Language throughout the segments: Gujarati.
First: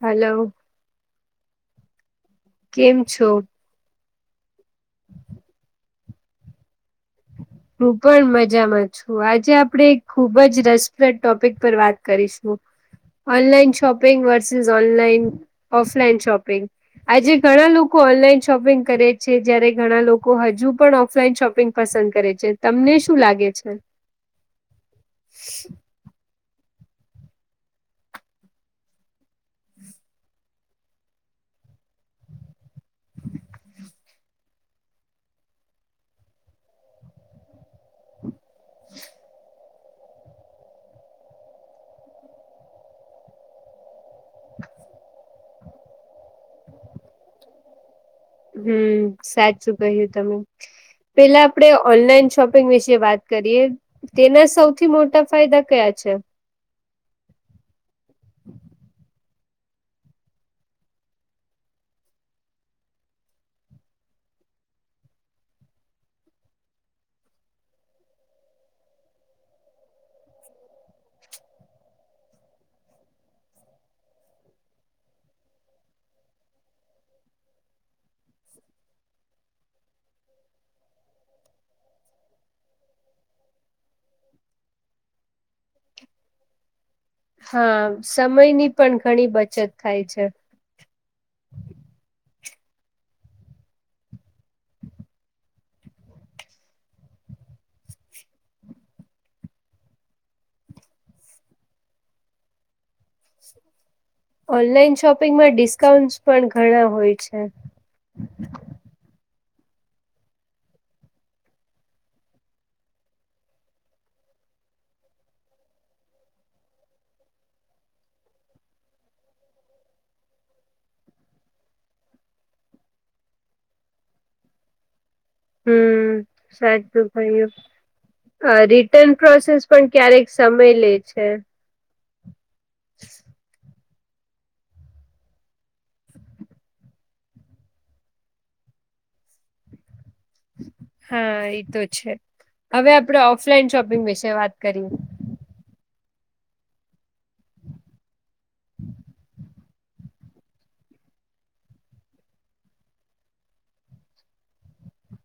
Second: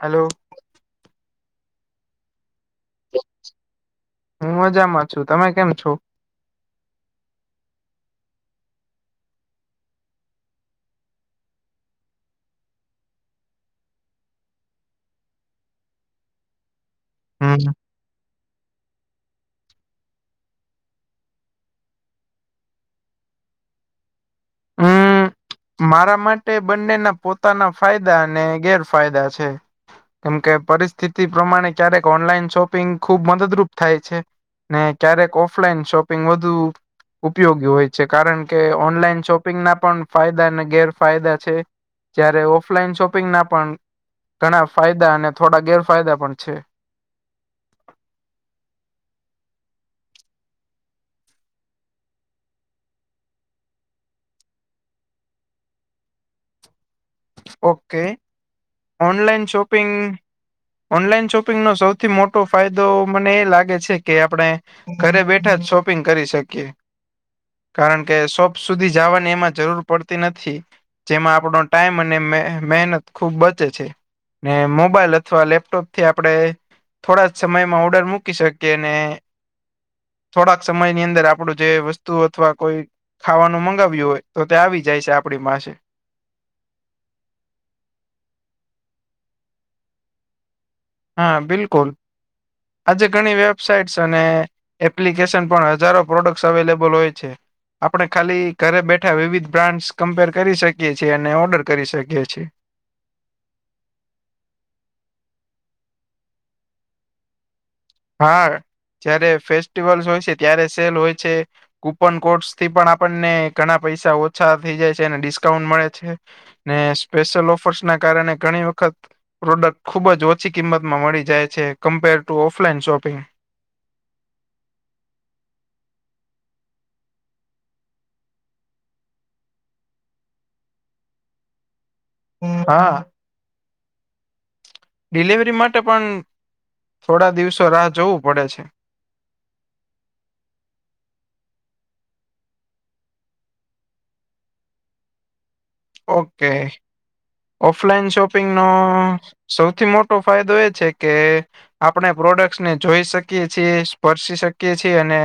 હલો. કેમ છો? હું મજામાં છું, તમે કેમ છો? હું પણ મજામાં છું, આજે આપણેે ખુબ જ રસપ્રદ ટોપિક પર વાત કરીશું. Online shopping versus, online offline shopping આજે ઘણા હમ લોકો ઓનલાઈન શોપિંગ કરે છે. છે, જયારે ઘણા લોકો હજુ પણ ઓફલાઈન શોપિંગ પસંદ કરે છે. છે. તમને શું લાગે છે? મારા માટે બંનેના પોતાના ફાયદા અને ગેરફાયદા છે. કેમ કે પરિસ્થિતિ પ્રમાણે ક્યારેક ઓનલાઈન શોપિંગ ખુબ મદદરૂપ થાય છે. ને ક્યારેક ઓફલાઈન શોપિંગ વધુ ઉપયોગી હોય છે. કારણ કે ઓનલાઈન શોપિંગ ના પણ ફાયદા ને ગેરફાયદા છે. જ્યારે ઓફલાઈન શોપિંગ ના પણ ઘણા ફાયદા અને થોડા ગેરફાયદા પણ છે. હમ્મ. સાચું કહ્યું તમે. પહેલા આપણે ઓનલાઈન શોપિંગ વિશે વાત કરીએ. તેના સૌથી મોટા ફાયદા કયા છે? ઓકે. ઓનલાઈન શોપિંગ ઓનલાઈન શોપિંગનો સૌથી મોટો ફાયદો મને એ લાગે છે કે આપણે ઘરે બેઠા જ શોપિંગ કરી શકીએ. કારણ કે શોપ સુધી જવાની એમાં જરૂર પડતી નથી. જેમાં આપણો ટાઈમ અને મહે મહેનત ખુબ બચે છે. ને મોબાઈલ અથવા લેપટોપથી આપણે થોડા જ સમયમાં ઓર્ડર મૂકી શકીએ. ને થોડાક સમય ની અંદર આપણું જે વસ્તુ અથવા કોઈ ખાવાનું મગાવ્યું હોય તો તે આવી જાય છે આપણી પાસે. હા. સમયની પણ ઘણી બચત થાય છે. હા બિલકુલ. આજે ઘણી વેબસાઈટ્સ અને એપ્લિકેશન પણ હજારો પ્રોડક્ટ્સ અવેલેબલ હોય છે. આપણે ખાલી ઘરે બેઠા વિવિધ બ્રાન્ડસ કમ્પેર કરી શકીએ છીએ, અને ઓર્ડર કરી શકીએ છીએ. ઓનલાઈન શોપિંગમાં ડિસ્કાઉન્ટ્સ પણ ઘણા હોય છે. હા. જયારે ફેસ્ટિવલ્સ હોય છે, ત્યારે સેલ હોય છે. કુપન કોડ્સ થી પણ આપણને ઘણા પૈસા ઓછા થઈ જાય છે, અને ડિસ્કાઉન્ટ મળે છે. ને સ્પેશિયલ ઓફર્સ ના કારણે ઘણી વખત પ્રોડક્ટ ખુબ જ ઓછી કિંમતમાં મળી જાય છે, કમ્પેર ટુ ઓફલાઈન શોપિંગ. હમ્મ. સાચું કહ્યું. અહ રિટર્ન પ્રોસેસ પણ ક્યારેક સમય લે છે. હમ્મ હા. ડિલીવરી માટે પન થોડા દિવસો રાહ જોવું પડે છે. હા ઈ તો છે. હવે આપણેે ઓફલાઈન શોપિંગ વિશે વાત કરીએ. ઓકે. ઓફલાઈન શોપિંગ નો સૌથી મોટો ફાયદો એ છે કે આપણે પ્રોડક્ટસ ને જોઈ શકીએ છીએ, સ્પર્શી શકીએ છીએ અને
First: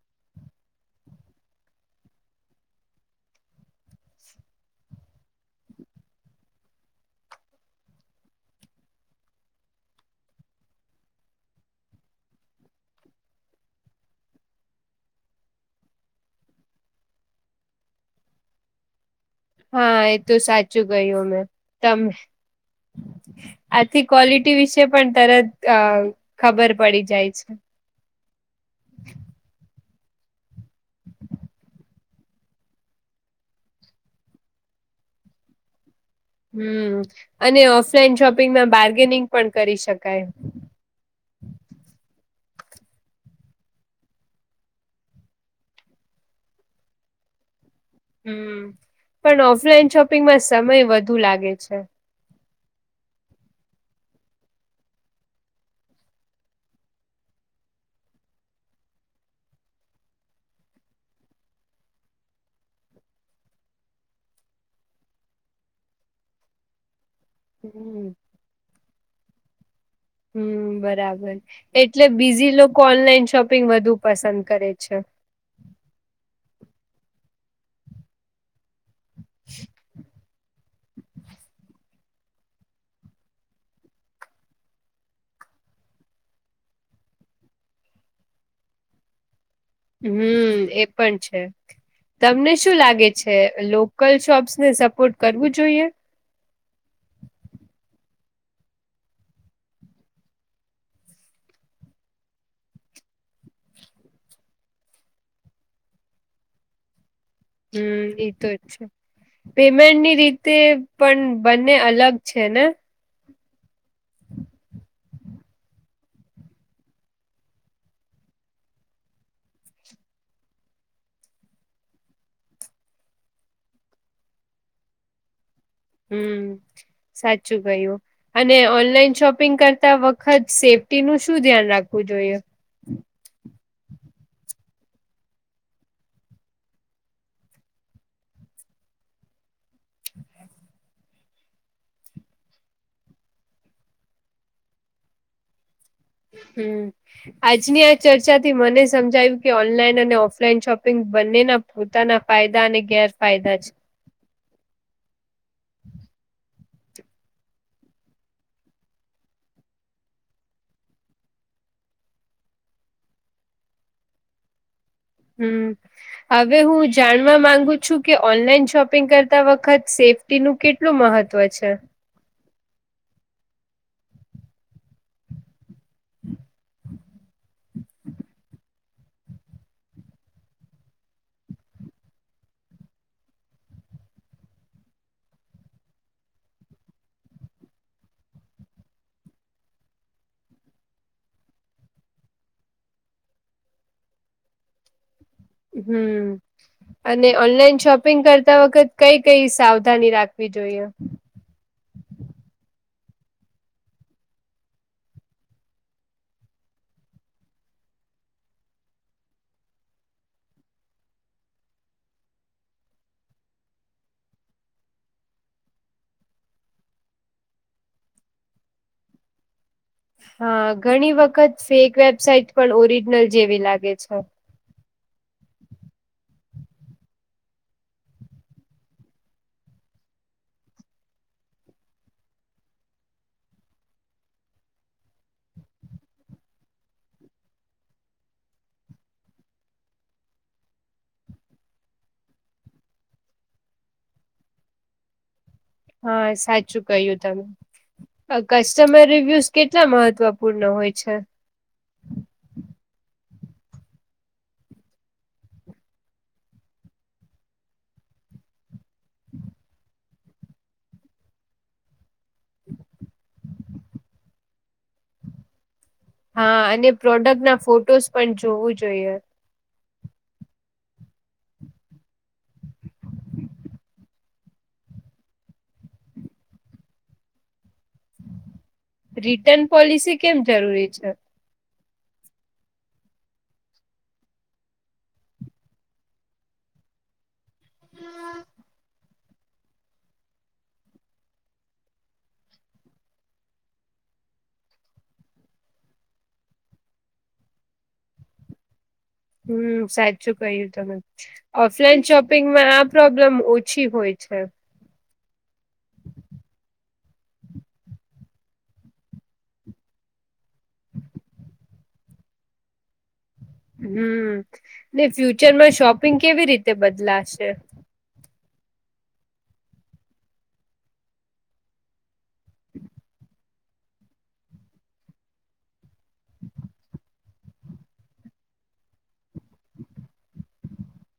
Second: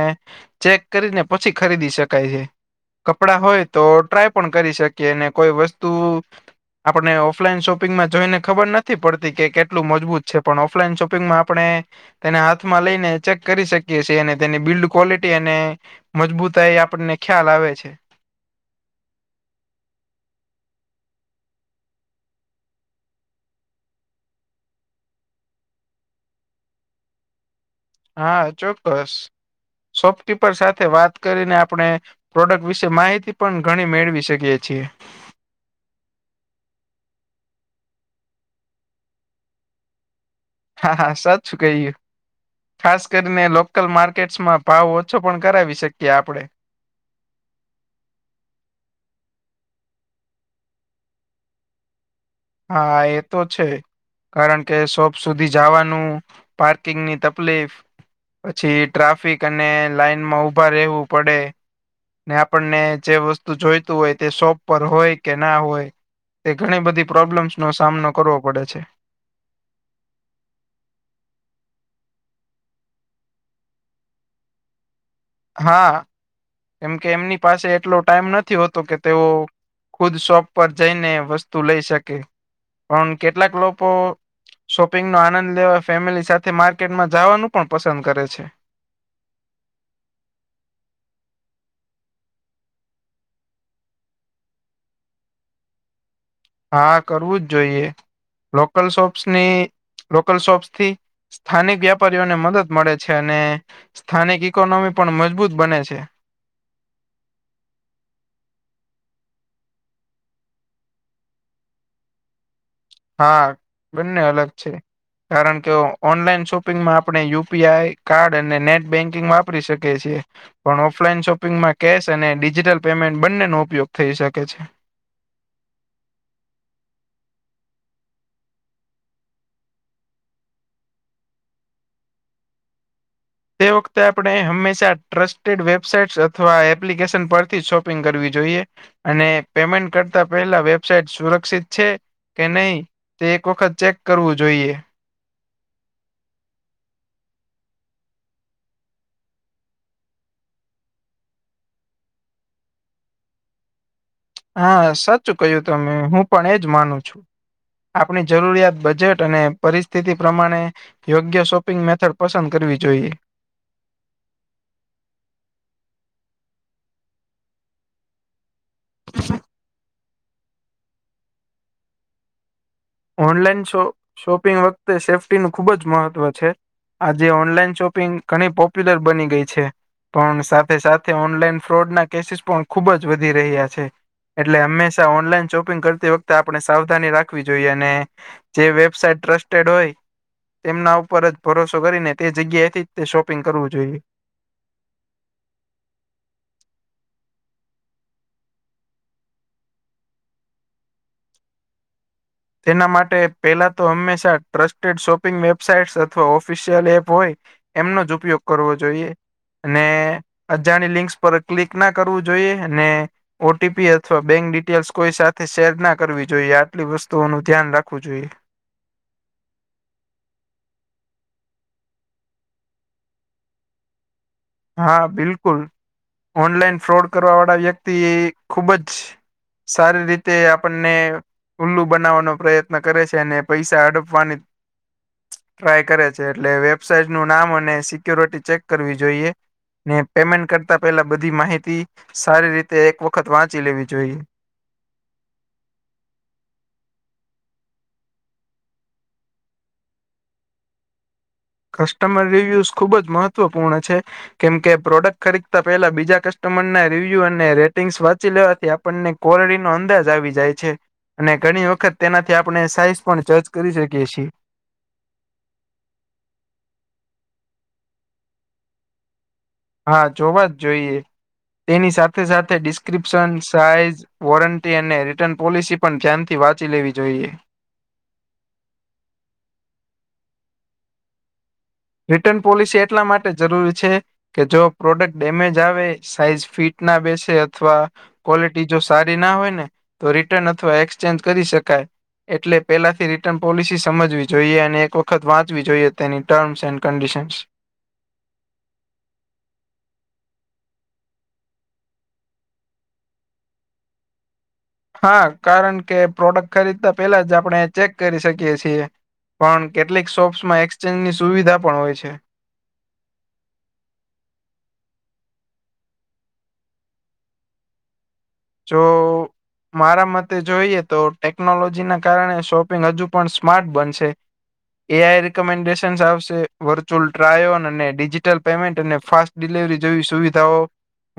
ચેક કરીને પછી ખરીદી શકાય છે. કપડા હોય તો ટ્રાય પણ કરી શકીએ, ને કોઈ વસ્તુ આપણને ઓફલાઈન શોપિંગમાં જોઈને ખબર નથી પડતી કે કેટલું મજબૂત છે. પણ ઓફલાઈન શોપિંગમાં આપણે તેને હાથમાં લઈને ચેક કરી શકીએ છીએ. અને તેની બિલ્ડ ક્વોલિટી અને મજબૂતાઈ આપણને ખ્યાલ આવે છે. હા એ તો સાચું કહ્યું અમેં, તમે. આથી ક્વોલિટી વિશે પણ તરત અહ ખબર પડી જાય છ. હા ચોક્કસ. શોપકીપર સાથે વાત કરીને આપણે પ્રોડક્ટ વિશે માહિતી પણ ઘણી મેળવી શકીએ છીએ. હમ અને ઓફલાઈન શોપિંગમાં બાર્ગેનિંગ પણ કરી શકાય. હા હા સાચું કહ્યું. ખાસ કરીને લોકલ માર્કેટસમાં ભાવ ઓછો પણ કરાવી શકીએ આપણેે. હમ પણ ઓફલાઈન શોપિંગમાં સમય વધુ લાગે છે. હા એ તો છે. કારણ કે શોપ સુધી જાવાનું, પાર્કિંગ ની તકલીફ. પછી ટ્રાફિક અને લાઈનમાં ઉભા રહેવું પડે. ને આપણને જે વસ્તુ જોઈતું હોય તે શોપ પર હોય કે ના હોય. તે ઘણી બધી પ્રોબ્લેમ્સનો સામનો હમ કરવો પડે છે. હમ બરાબર. એટલે બીજી લોકો ઓનલાઈન શોપિંગ વધુ પસંદ કરે છે. હા. કેમ કે એમની પાસે એટલો ટાઈમ નથી હોતો કે તેઓ ખુદ શોપ પર જઈને વસ્તુ લઈ શકે. પણ કેટલાક લોકો શોપિંગનો આનંદ લેવા ફેમિલી સાથે માર્કેટમાં જવાનું પણ પસંદ કરે છે. હમ એ પણ છે. તમને શું લાગે છે લોકલ શોપ્સ ને સપોર્ટ કરવું જોઈએ? હા કરવું જ જોઈએ. લોકલ શોપ્સની લોકલ શોપ્સથી સ્થાનિક વ્યાપારીઓને મદદ મળે છે અને સ્થાનિક ઈકોનોમી પણ મજબૂત બને છે. હમ એતો જ છે. પેમેન્ટની રીતે પણ બંને અલગ છે ને? હા બંને અલગ છે. કારણ કે ઓનલાઈન શોપિંગમાં આપણે યુપીઆઈ કાર્ડ અને નેટ બેન્કિંગ વાપરી શકીએ છીએ. પણ ઓફલાઈન શોપિંગમાં કેશ અને ડિજિટલ પેમેન્ટ બંનેનો ઉપયોગ થઈ શકે છે. હમ સાચું કયું. અને ઓનલાઈન શોપિંગ કરતા વખત સેફટીનું શું ધ્યાન રાખવું જોઈએ? તે વખતે આપણે હંમેશા ટ્રસ્ટેડ વેબસાઇટ અથવા એપ્લિકેશન પરથી શોપિંગ કરવી જોઈએ. અને પેમેન્ટ કરતા પેહલા વેબસાઇટ સુરક્ષિત છે. કે નહી તે એક વખત ચેક કરવું જોઈએ. હમ. આજની આ ચર્ચાથી મને સમજાયું કે ઓનલાઈન અને ઓફલાઈન શોપિંગ બંનેના પોતાના ફાયદા અને ગેરફાયદા છે. હા સાચું કય્યું તમે. હું પણ એજ માનું છું. આપણી જરૂરિયાત, બજેટ અને પરિસ્થિતિ પ્રમાણે. યોગ્ય શોપિંગ મેથડ પસંદ કરવી જોઈએ. હમ. હવે હું જાણવા માંગુ છું કે ઓનલાઈન શોપિંગ કરતા વખત સેફ ટીનું કેટલું મહત્વ છે? ઓનલાઈન શો શોપિંગ વખતે સેફ્ટીનું ખુબ જ મહત્વ છે. આજે ઓનલાઈન શોપિંગ ઘણી પોપ્યુલર બની ગઈ છે. પણ સાથે સાથે ઓનલાઈન ફ્રોડના કેસીસ પણ ખુબ જ વધી રહ્યા છે. એટલે હંમેશા ઓનલાઈન શોપિંગ કરતી વખતે આપણે સાવધાની રાખવી જોઈ અને જે વેબસાઇટ ટ્રસ્ટેડ હોય તેમના ઉપર જ ભરોસો કરીને તે જગ્યાએથી જ તે શોપિંગ કરવું જોઈએ. હમ અને ઓનલાઈન શોપિંગ કરતા વખત કઈ કઈ સાવધાની રાખવી જોઈએ? તેના માટે પેલા તો હંમેશા ટ્રસ્ટેડ શોપિંગ વેબસાઈટસ અથવા ઓફિશિયલ એપ હોય. એમનો જ ઉપયોગ કરવો જોઈએ. અને અજાણી લિંક્સ પર ક્લિક ના કરવું જોઈએ. અને ઓ ટટીપી અથવા બેંક ડિટેલ્સ કોઈ સાથે શેર ના કરવી જોઈએ, આટલી વસ્તુ તોનું ધ્યાન રાખવું જોઈએ. ઘણી ફેક વેબસાઇટ પણ ઓરિજનલ જેવી લાગે છે. હા બિલકુલ, ઓનલાઈન ફ્રોડ કરવા વાળા વ્યક્તિ એ ખુબ જ સારી રીતે આપણને ઉુલ્લું બનાવવાનો પ્રયત્ન કરે છે, અને પૈસા હડપવાની ટ્રાય કરે છે, એટલે વેબસાાઈટ નું નામ અને સિક્યોરિટી ચેક કરવી જોઈએ. ને પેમેન્ટ કરતા, પેલા બધી માહિતી સારી રીતે એક વખત વાંચી લેવી જોઈએ. હા, સાચું કહ્યું તમે. કસ્ટમર રિવ્યુઝ કેટલા મહત્વપૂર્ણ હોય છે? કસ્ટમર રિવ્યુઝ ખુબ જ મહત્વપૂર્ણ છે. કેમ કે, પ્રોડક્ટ ખરીદતા પેલા બીજા કસ્ટમર ના રિવ્યુ અને રેટિંગ્સ વાંચી લેવાથી. આપણને કોરડીનો અંદાજ આવી જાય છે. અને ઘણી વખત તેનાથી આપણે સાઈઝ પણ જજ કરી શકીએ છીએ. હા, અને પ્રોડક્ટ ના ફોટોઝ પણ જોવું જોઈએ. હા, જોવા જ જોઈએ, તેની સાથે-સાથે ડિસ્ક્રિપ્શન સાઈઝ વોરંટી અને રિટર્ન પોલિસી પણ ધ્યાનથી વાંચી લેવી જોઈએ. રિટર્ન પોલિસી કેમ જરૂરી છે? રિટર્ન પોલિસી એટલા માટે જરૂરી છે. કે જો પ્રોડક્ટ ડેમેજ આવે, સાઈઝ ફીટ ના બેસે અથવા ક્વોલિટી જો સારી ના હોય ને, તો રિટર્ન અથવા એક્સચેન્જ કરી શકાય. એટલે પેલાથી રિટર્ન પોલિસી સમજવી જોઈએ, અને એક વખત વાંચવી જોઈએ, તેની ટર્મસ એન્ડ કંડીશનસ. હમ, સાચું કહ્યું તમે. ઓફલાઈન શોપિંગમાં આ પ્રોબ્લેમ ઓછી હોય છે. હા, કારણ કે પ્રોડક્ટ ખરીદતા પેલા જ આપણે ચેક કરી શકીએ છીએ. પણ કેટલીક શોપ્સ માં એક્સચેન્જની સુવિધા પણ હોય છે. હમ ને, ફ્યુચર માં શોપિંગ કેવી રીતે બદલાશે. જો. મારા મતે જોઈએ તો, ટેકનોલોજી ના કારણે શોપિંગ હજુ પણ સ્માર્ટ બનશે. એ આઈ રિકમેન્ડેશન આવશે, વર્ચ્યુઅલ ટ્રાયોન અને ડિજિટલ પેમેન્ટ અને ફાસ ડિલેવરી જેવી સુવિધાઓ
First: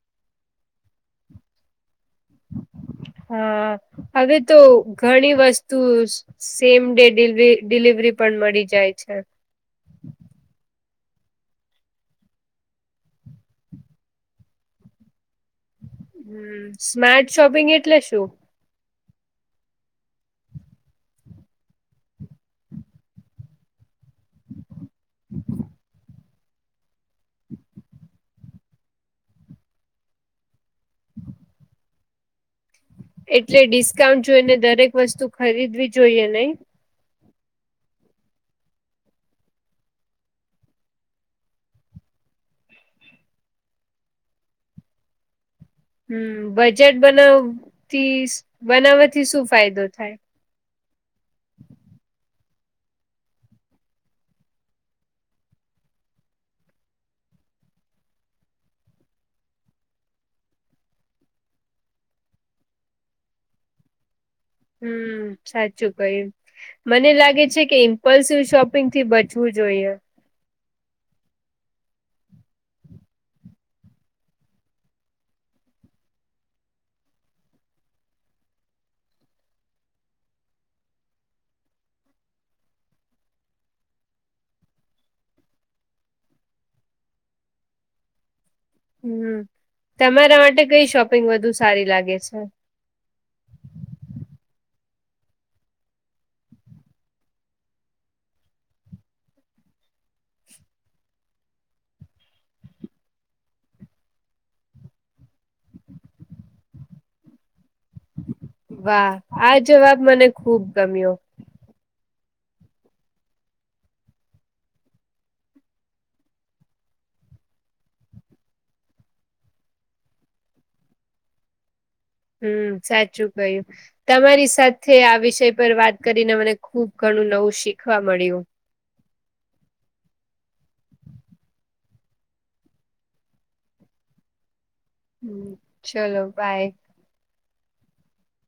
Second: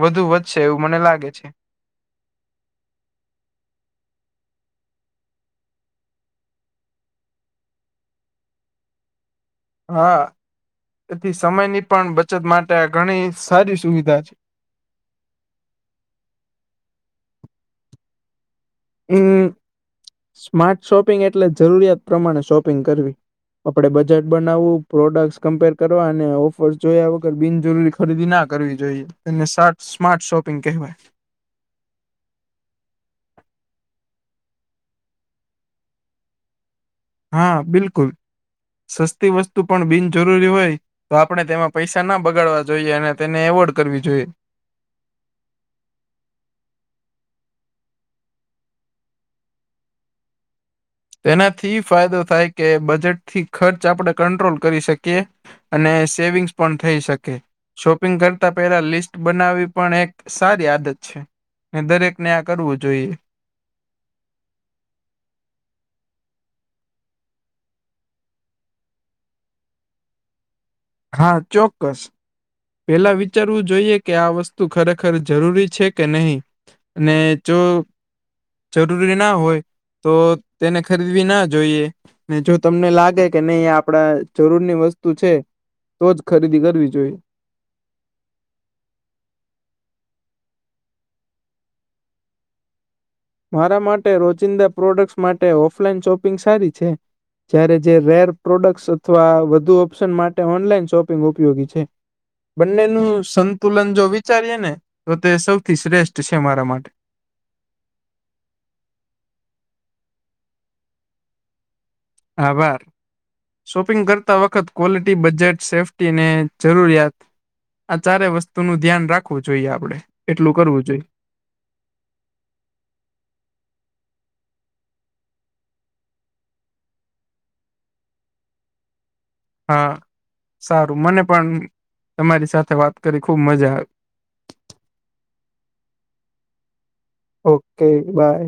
વધશે એવું મને લાગે છે. [unintelligible] હવે ઘણી વસ્તુ સેમ ડે ડિલિવરી પણ મળી જાય છે. હા, એથી સમયની પણ બચત માટે આ ઘણી સારી સુવિધા છે. હમ, સ્માર્ટ શોપિંગ એટલે શું? હમ, સ્માર્ટ શોપિંગ એટલે જરૂરિયાત પ્રમાણે શોપિંગ કરવી. આપડે બજેટ બનાવવું, પ્રોડક્ટસ કમ્પેર કરવા, અને ઓફર જોયા વગર બિનજરૂરી ખરીદી ના કરવી જોઈએ, એને સ્માર્ટ શોપિંગ કહેવાય. એટલે ડિસ્કાઉન્ટ જોઈને, દરેક વસ્તુ ખરીદવી જોઈએ નહી. હા, બિલકુલ, સસ્તી વસ્તુ પણ બિનજરૂરી હોય. તો આપણે તેમાં પૈસા ના બગાડવા જોઈએ, અને તેને એવોર્ડ કરવી જોઈએ. હમમ બજેટ બનાવવાથી બનાવવાથી શુ ફાયદો થાય. એનાથી ઈ ફાયદો થાય કે, બજેટથી ખર્ચ આપડે કંટ્રોલ કરી શકે. અને સેવિગ્ન્સ પણ થઈ શકે, શોપિંગ કરતા પહેલા લિસ્ટ બનાવવી પણ એક સારી આદત છે, એ દરેક ને, આ કરવું જોઈએ. હમમ સાચું કહ્યું, મને લાગે છે કે ઇન્પલ્સિવ શોપિંગ થી બચવું જોઈએ, હા ચોક્ક્સ, પેલા વિચારવું જોઈએ કે આ વસ્તુ જરૂરી છે કે નહી? ને જો જરૂરી ના હોય. તો તેને ખરીદવી ના જોઈએ, ને જો તમને લાગે કે નહી આપડે જરૂરની વસ્તુ છે, તો જ ખરીદી કરવી જોઈએ, હમમ તમારા માટે કઈ શોપિંગ સારી લાગે છે, મારા માટે રોજિંદા પ્રોડક્ટ્સ માટે ઑફલાઇન શોપિંગ સારી છે, જયારે જે રેર પ્રોડક્ટ્સ અથવા વધુ ઓપ્શન માટે ઓનલાઈન શોપિંગ ઉપયોગી છે, બન્નેનું સંતુલન જો વિચારીએ ને તો સૌથી શ્રેષ્ટ છે મારા માટે, વાહ આ જવાબ મને ખૂબ ગમ્યો, આભાર, શોપિંગ કરતા વખત ક્વોલિટી બજેટ સેફ્ટી ને જરૂરિયાત, આ ચારેય વસ્તુનું ધ્યાન રાખવું જોઈએ આપડે એટલું કરવું જોઈએ, હમમ સાચું કહ્યું, તમારી સાથે આ વિષય પર વાત કરીને મને ખૂબ ઘણું નવું શીખવા મળ્યું, હા સારું મને પણ તમારી સાથે વાત કરી ને ખૂબ મજા આવી, [unintelligible] હમમ ચલો બાય, ઓકે બાય,